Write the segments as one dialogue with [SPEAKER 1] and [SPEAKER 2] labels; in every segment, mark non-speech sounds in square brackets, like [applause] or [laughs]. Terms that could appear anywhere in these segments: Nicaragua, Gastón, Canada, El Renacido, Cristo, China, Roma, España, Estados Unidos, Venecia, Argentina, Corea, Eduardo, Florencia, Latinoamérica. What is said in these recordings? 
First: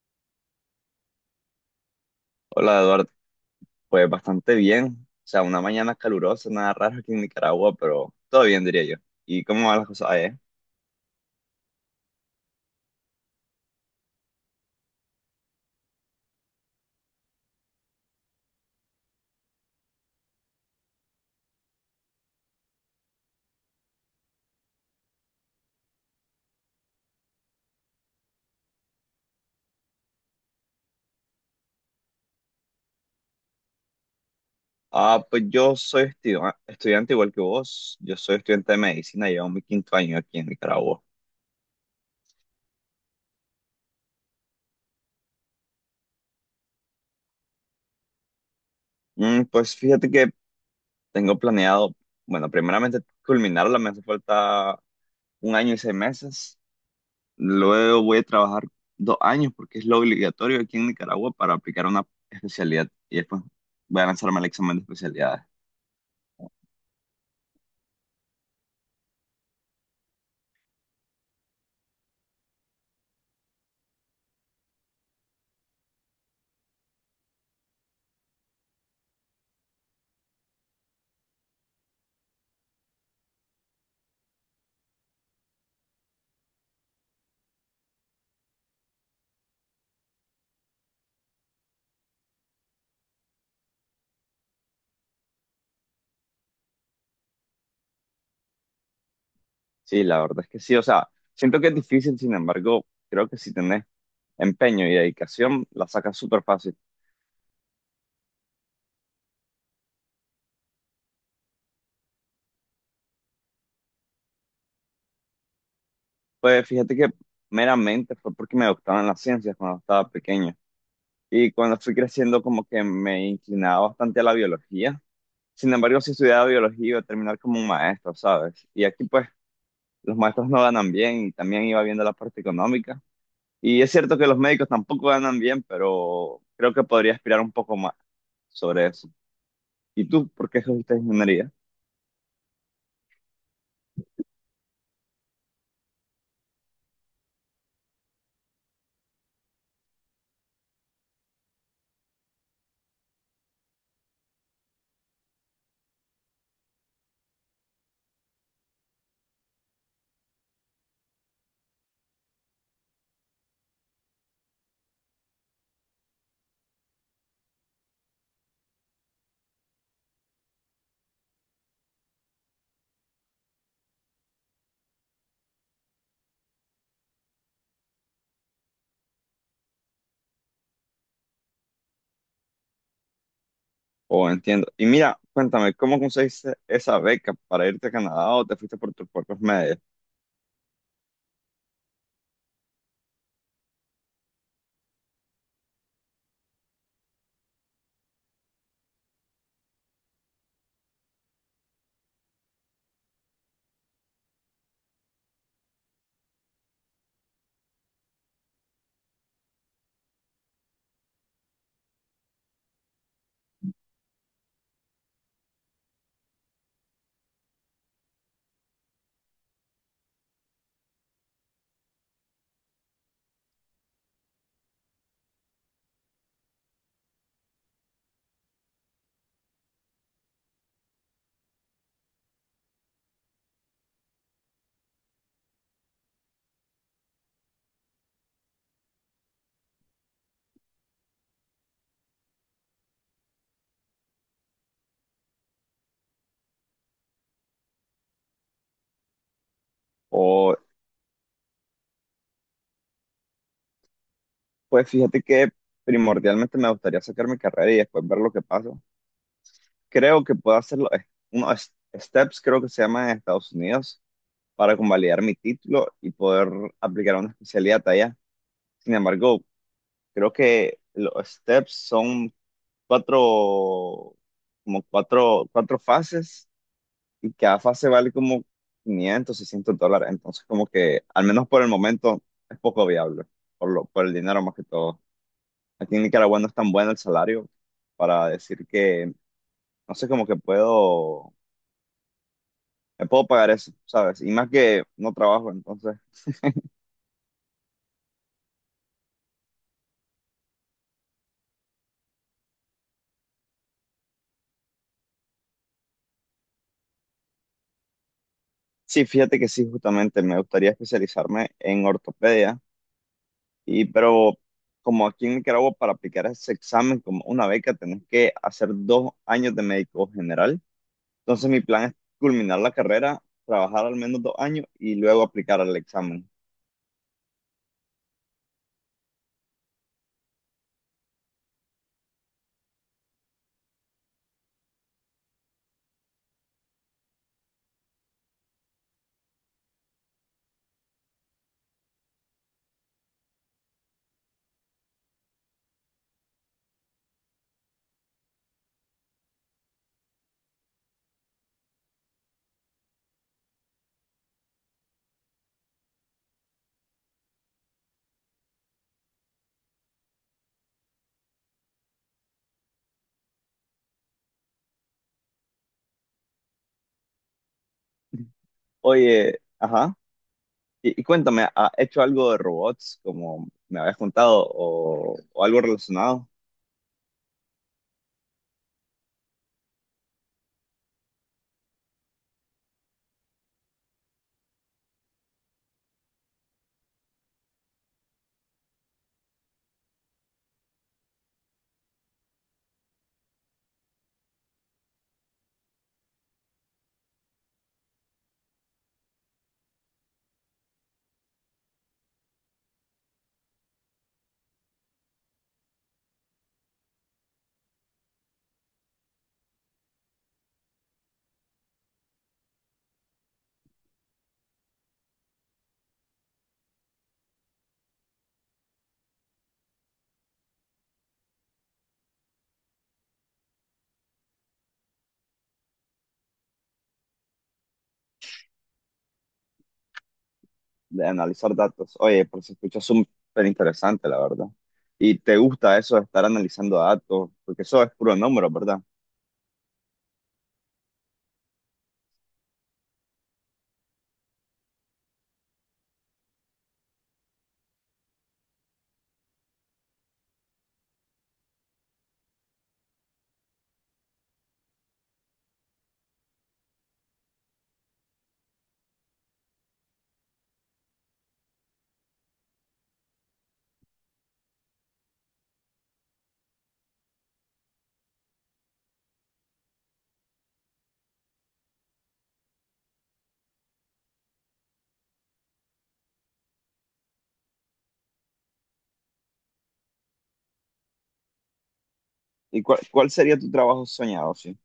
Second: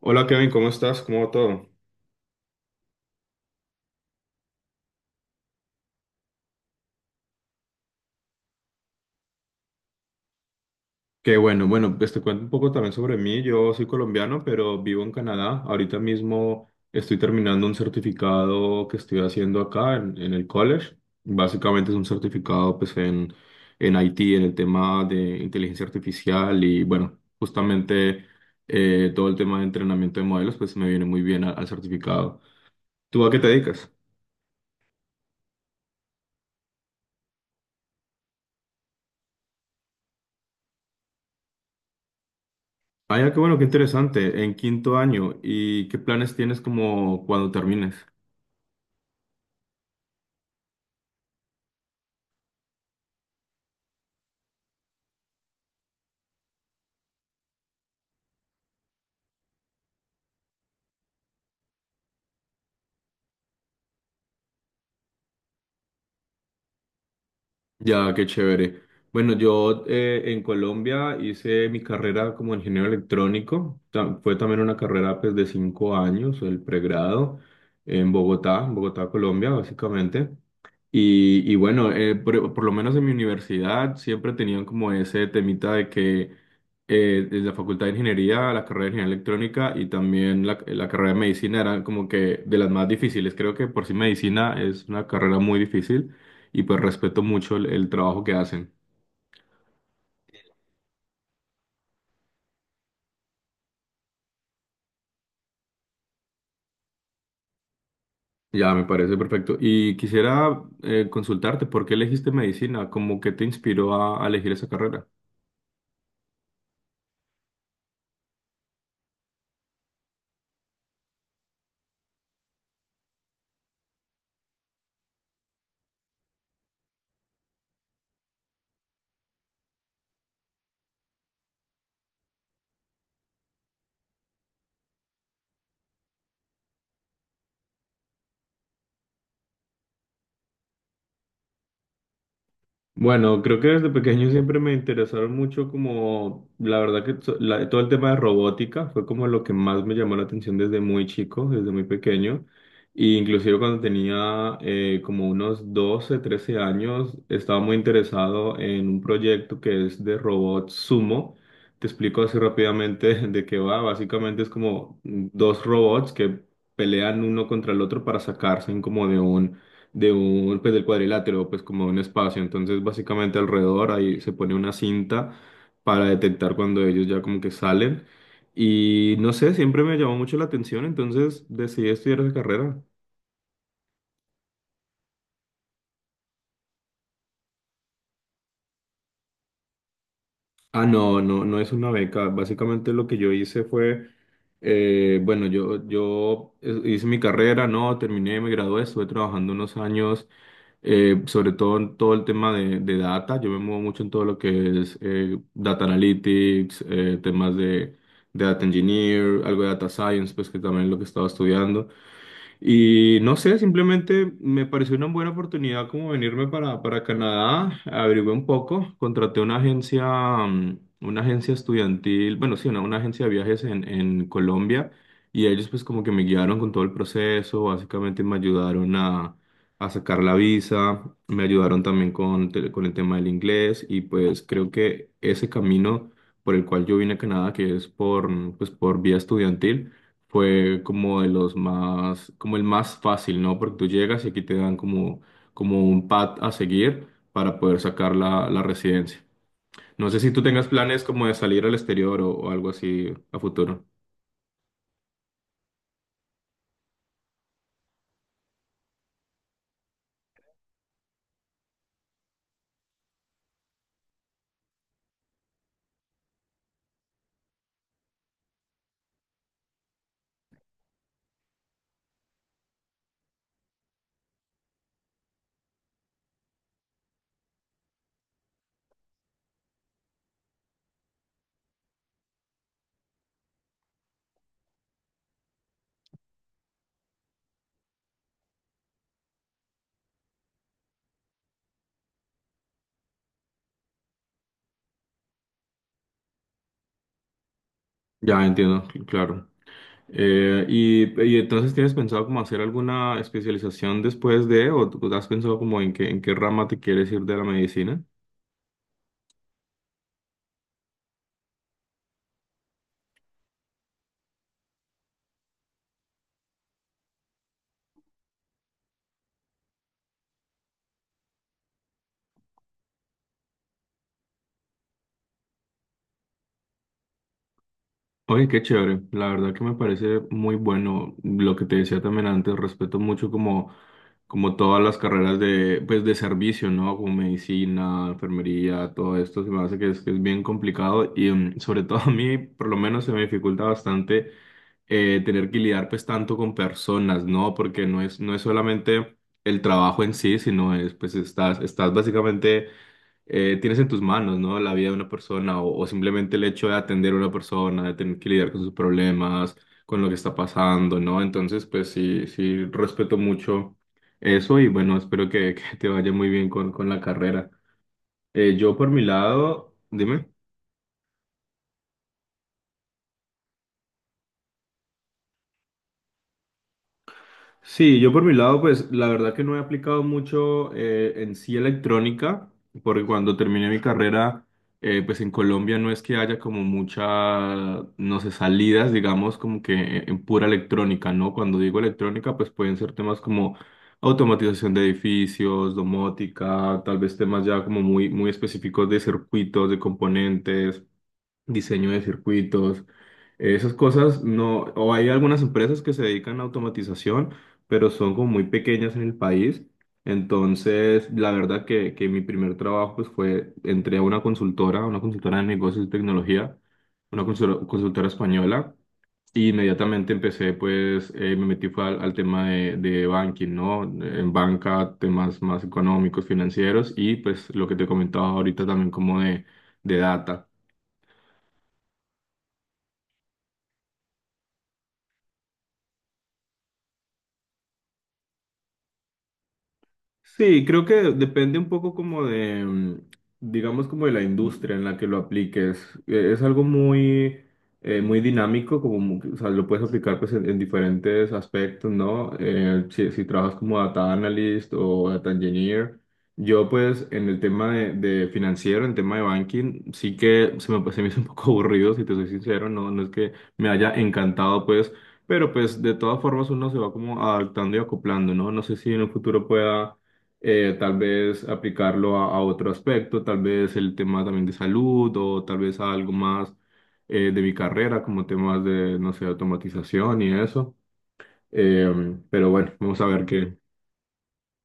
[SPEAKER 1] Hola Kevin, ¿cómo estás? ¿Cómo va todo?
[SPEAKER 2] Hola Eduardo, pues bastante bien. O sea, una mañana calurosa, nada raro aquí en Nicaragua, pero todo bien diría yo. ¿Y cómo van las cosas allá?
[SPEAKER 1] Qué bueno, bueno, pues te cuento un poco también sobre mí. Yo soy colombiano, pero vivo en Canadá. Ahorita mismo estoy terminando un certificado que estoy haciendo acá en el college. Básicamente es un certificado pues en IT, en el tema de inteligencia artificial y bueno, justamente todo el tema de entrenamiento de modelos pues me viene muy bien al certificado. ¿Tú a qué te dedicas?
[SPEAKER 2] Ah, pues yo soy estudiante igual que vos. Yo soy estudiante de medicina, llevo mi quinto año aquí en Nicaragua.
[SPEAKER 1] Ah, ya, qué bueno, qué interesante. En quinto año, ¿y qué planes tienes como cuando termines?
[SPEAKER 2] Pues fíjate que tengo planeado, bueno, primeramente culminarla, me hace falta un año y 6 meses. Luego voy a trabajar 2 años porque es lo obligatorio aquí en Nicaragua para aplicar una especialidad y después voy a lanzarme al examen de especialidad.
[SPEAKER 1] Ya, qué chévere. Bueno, yo en Colombia hice mi carrera como ingeniero electrónico. Fue también una carrera pues, de 5 años, el pregrado, en Bogotá, Colombia, básicamente. Y bueno, por lo menos en mi universidad siempre tenían como ese temita de que en la Facultad de Ingeniería, la carrera de Ingeniería Electrónica y también la carrera de Medicina eran como que de las más difíciles. Creo que por sí Medicina es una carrera muy difícil y pues respeto mucho el trabajo que hacen.
[SPEAKER 2] Sí, la verdad es que sí, o sea, siento que es difícil, sin embargo, creo que si tenés empeño y dedicación, la sacas súper fácil.
[SPEAKER 1] Ya, me parece perfecto. Y quisiera consultarte, ¿por qué elegiste medicina? ¿Cómo que te inspiró a elegir esa carrera?
[SPEAKER 2] Pues fíjate que meramente fue porque me gustaban las ciencias cuando estaba pequeño y cuando fui creciendo como que me inclinaba bastante a la biología. Sin embargo, si estudiaba biología iba a terminar como un maestro, ¿sabes? Y aquí pues los maestros no ganan bien y también iba viendo la parte económica. Y es cierto que los médicos tampoco ganan bien, pero creo que podría aspirar un poco más sobre eso. ¿Y tú por qué escogiste ingeniería?
[SPEAKER 1] Bueno, creo que desde pequeño siempre me interesaron mucho como, la verdad que todo el tema de robótica fue como lo que más me llamó la atención desde muy chico, desde muy pequeño. Y inclusive cuando tenía como unos 12, 13 años, estaba muy interesado en un proyecto que es de robot Sumo. Te explico así rápidamente [laughs] de qué va. Básicamente es como dos robots que pelean uno contra el otro para sacarse como de un pues del cuadrilátero, pues como un espacio. Entonces, básicamente alrededor ahí se pone una cinta para detectar cuando ellos ya como que salen. Y no sé, siempre me llamó mucho la atención, entonces decidí estudiar esa carrera.
[SPEAKER 2] Oh, entiendo. Y mira, cuéntame, ¿cómo conseguiste esa beca para irte a Canadá o te fuiste por tus propios medios?
[SPEAKER 1] Ah, no, no, no es una beca. Básicamente lo que yo hice fue, bueno, yo hice mi carrera, no, terminé, me gradué, estuve trabajando unos años sobre todo en todo el tema de data. Yo me muevo mucho en todo lo que es data analytics, temas de data engineer, algo de data science, pues que también es lo que estaba estudiando. Y no sé, simplemente me pareció una buena oportunidad como venirme para Canadá, averigué un poco, contraté una agencia, una agencia estudiantil, bueno, sí, una agencia de viajes en Colombia y ellos pues como que me guiaron con todo el proceso, básicamente me ayudaron a sacar la visa, me ayudaron también con el tema del inglés y pues creo que ese camino por el cual yo vine a Canadá, que es por, pues, por vía estudiantil, fue como de los más, como el más fácil, ¿no? Porque tú llegas y aquí te dan como, como un pad a seguir para poder sacar la residencia. No sé si tú
[SPEAKER 2] O,
[SPEAKER 1] tengas planes como de salir al exterior o algo así a futuro.
[SPEAKER 2] pues fíjate que primordialmente me gustaría sacar mi carrera y después ver lo que pasa. Creo que puedo hacer unos steps, creo que se llama en Estados Unidos, para convalidar mi título y poder aplicar una especialidad allá. Sin embargo, creo que los steps son cuatro, como cuatro fases y cada fase vale como $500, $600. Entonces, como que, al menos por el momento, es poco viable, por el dinero más que todo. Aquí en Nicaragua no es tan bueno el salario para decir que, no sé, como que puedo, me puedo pagar eso, ¿sabes? Y más que no trabajo, entonces.
[SPEAKER 1] Ya entiendo, claro. Y entonces tienes pensado como hacer alguna especialización después de, o tú has pensado como en qué rama te quieres ir de la medicina?
[SPEAKER 2] Sí, fíjate que sí, justamente me gustaría especializarme en ortopedia, y pero como aquí en Nicaragua para aplicar ese examen como una beca tenés que hacer 2 años de médico general. Entonces mi plan es culminar la carrera, trabajar al menos 2 años y luego aplicar al examen.
[SPEAKER 1] Oye, qué chévere, la verdad que me parece muy bueno lo que te decía también antes, respeto mucho como, como todas las carreras de, pues, de servicio, ¿no? Como medicina, enfermería, todo esto, se me hace que es bien complicado y mm, sobre [laughs] todo a mí, por lo menos, se me dificulta bastante tener que lidiar pues tanto con personas, ¿no? Porque no es, no es solamente el trabajo en sí, sino es, pues, estás, estás básicamente tienes en tus manos, ¿no? La vida de una persona o simplemente el hecho de atender a una persona, de tener que lidiar con sus problemas, con lo que está pasando, ¿no? Entonces, pues sí, sí, respeto mucho eso y bueno, espero que, [laughs] que te vaya muy bien con la carrera. Yo por mi
[SPEAKER 2] Oye,
[SPEAKER 1] lado,
[SPEAKER 2] ajá.
[SPEAKER 1] dime.
[SPEAKER 2] Y cuéntame, ¿has hecho algo de robots, como me habías contado, o algo relacionado
[SPEAKER 1] Sí, yo por mi lado, pues la verdad que no he aplicado mucho en sí electrónica, porque cuando terminé mi carrera, pues en Colombia no es que haya como muchas, no sé, salidas, digamos, como que en pura electrónica, ¿no? Cuando digo electrónica, pues pueden ser temas como automatización de edificios, domótica, tal vez temas ya como muy, muy específicos de circuitos, de componentes diseño de circuitos, esas cosas no, o hay algunas empresas que se dedican a automatización, pero son como muy pequeñas en el país. Entonces, la verdad que mi primer trabajo pues fue, entré a una consultora de negocios y tecnología, una consultora española. Y inmediatamente empecé, pues, me metí fue al tema de banking, ¿no? En banca, temas más económicos, financieros y pues lo que te comentaba ahorita también como de data.
[SPEAKER 2] de analizar datos? Oye, pues se escucha súper interesante, la verdad. ¿Y te gusta eso de estar analizando datos? Porque eso es puro número, ¿verdad?
[SPEAKER 1] Sí, creo que depende un poco como de, digamos, como de la industria en la que lo apliques. Es algo muy, muy dinámico, como, o sea, lo puedes aplicar pues en diferentes aspectos, ¿no? Si, si trabajas como data analyst o data engineer. Yo pues en el tema de financiero, en tema de banking, sí que se me hizo un poco [laughs] aburrido, si te soy sincero, no, no es que me haya encantado pues, pero pues de todas formas uno se va como adaptando y acoplando, ¿no? No sé si en el futuro pueda tal vez aplicarlo a otro aspecto, tal vez el tema también de salud o tal vez a algo más de mi carrera, como temas de, no sé, automatización y eso. Eh, pero
[SPEAKER 2] ¿Y
[SPEAKER 1] bueno,
[SPEAKER 2] cuál,
[SPEAKER 1] vamos a
[SPEAKER 2] cuál
[SPEAKER 1] ver
[SPEAKER 2] sería tu
[SPEAKER 1] qué.
[SPEAKER 2] trabajo soñado, sí?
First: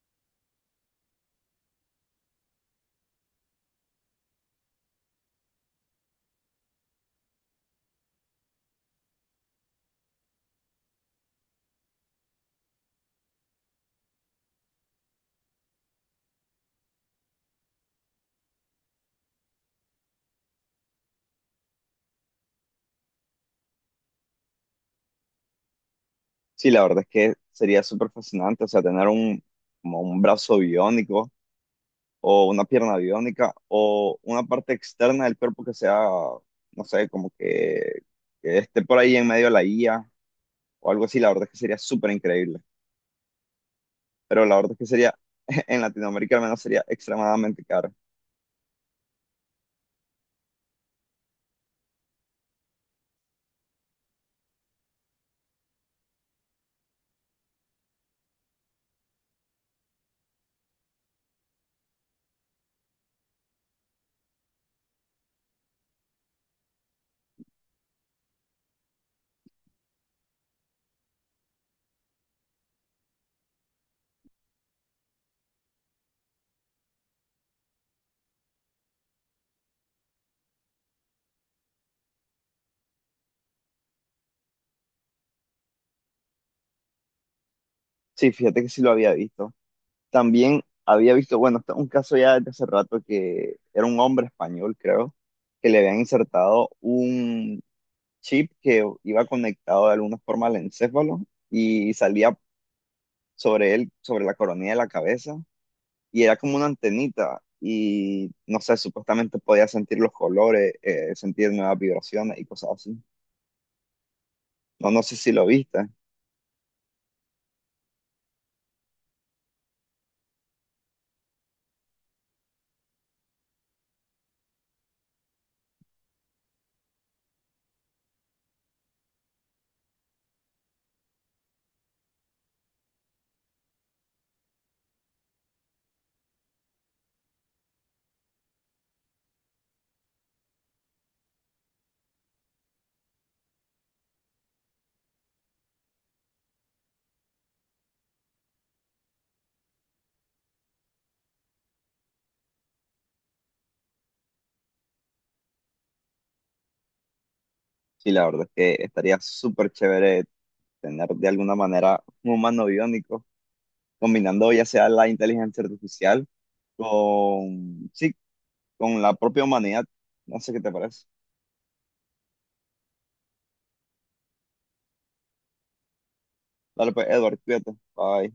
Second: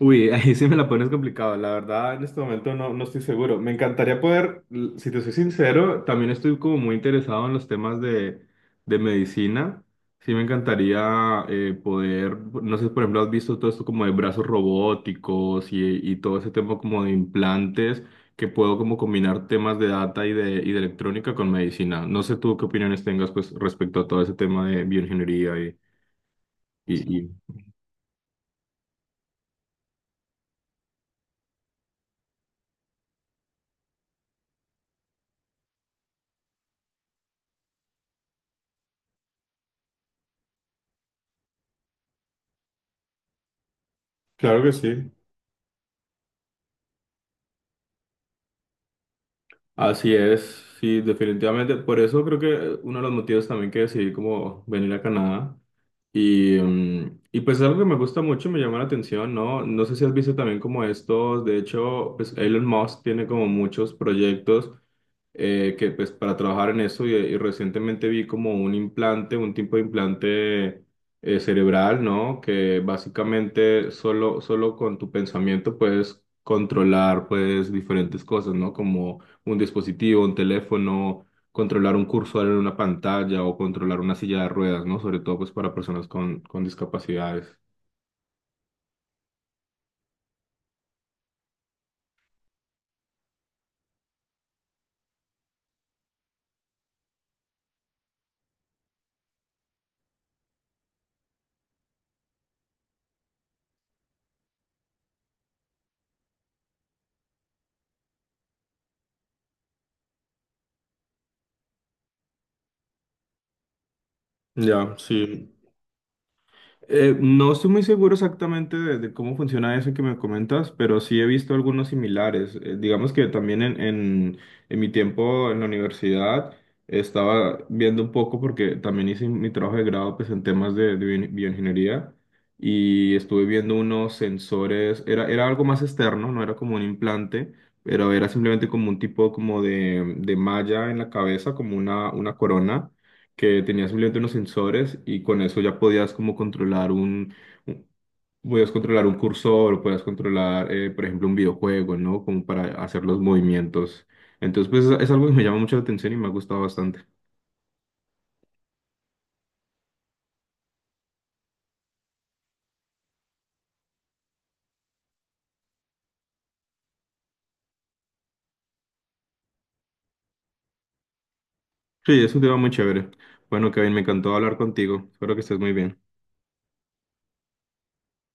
[SPEAKER 1] Uy, [laughs] ahí sí me la pones complicado. La verdad, en este momento no, no estoy seguro. Me encantaría poder, si te soy sincero, también estoy como muy interesado en los temas de medicina. Sí me encantaría poder, no sé, por ejemplo, has visto todo esto como de brazos robóticos y todo ese tema como de implantes, que puedo como combinar temas de data y y de electrónica con medicina. No sé tú qué opiniones tengas pues respecto a todo ese tema de bioingeniería y...
[SPEAKER 2] Sí, la
[SPEAKER 1] y,
[SPEAKER 2] verdad es
[SPEAKER 1] y...
[SPEAKER 2] que sería súper fascinante, o sea, tener un, como un brazo biónico o una pierna biónica o una parte externa del cuerpo que sea, no sé, como que esté por ahí en medio de la IA o algo así, la verdad es que sería súper increíble. Pero la
[SPEAKER 1] Claro que
[SPEAKER 2] verdad es que
[SPEAKER 1] sí.
[SPEAKER 2] sería, [laughs] en Latinoamérica al menos sería extremadamente caro.
[SPEAKER 1] Así es, sí, definitivamente. Por eso creo que uno de los motivos también que decidí como venir a Canadá y pues es algo que me gusta mucho, me llama la atención, ¿no? No sé si has visto también como estos, de hecho, pues Elon Musk tiene como muchos proyectos que pues para trabajar en eso y recientemente vi como un implante, un tipo de implante cerebral, ¿no? Que básicamente solo, solo con tu pensamiento puedes controlar pues diferentes cosas, ¿no? Como un dispositivo, un teléfono controlar un cursor en una pantalla o controlar una silla de ruedas, ¿no? Sobre todo pues para personas con discapacidades.
[SPEAKER 2] Sí, fíjate que sí lo había visto. También había visto, bueno, esto es un caso ya desde hace rato que era un hombre español, creo, que le habían insertado un chip que iba conectado de alguna forma al encéfalo y salía sobre él, sobre la coronilla de la cabeza, y era como una antenita, y no sé, supuestamente podía sentir los colores, sentir nuevas vibraciones y cosas así. No,
[SPEAKER 1] Ya,
[SPEAKER 2] no sé si lo
[SPEAKER 1] sí.
[SPEAKER 2] viste,
[SPEAKER 1] No estoy muy seguro exactamente de cómo funciona eso que me comentas, pero sí he visto algunos similares. Digamos que también en, en mi tiempo en la universidad estaba viendo un poco porque también hice mi trabajo de grado pues, en temas de bioingeniería y estuve viendo unos sensores, era, era algo más externo, no era como un implante, pero era simplemente como un tipo como de malla en la cabeza, como una corona que tenía simplemente unos sensores y con eso ya podías como controlar un, un- podías controlar un cursor, o podías controlar, por ejemplo, un videojuego, ¿no? Como para hacer los movimientos. Entonces, pues es algo que me llama mucho la atención y me ha gustado bastante.
[SPEAKER 2] sí, la verdad es que estaría súper chévere tener de alguna manera un humano biónico, combinando ya sea la inteligencia artificial con, sí, con la propia humanidad. No sé qué te parece.
[SPEAKER 1] Sí, es un tema muy chévere. Bueno, Kevin, me encantó hablar contigo. Espero que estés muy bien.
[SPEAKER 2] Dale pues, Edward, cuídate. Bye.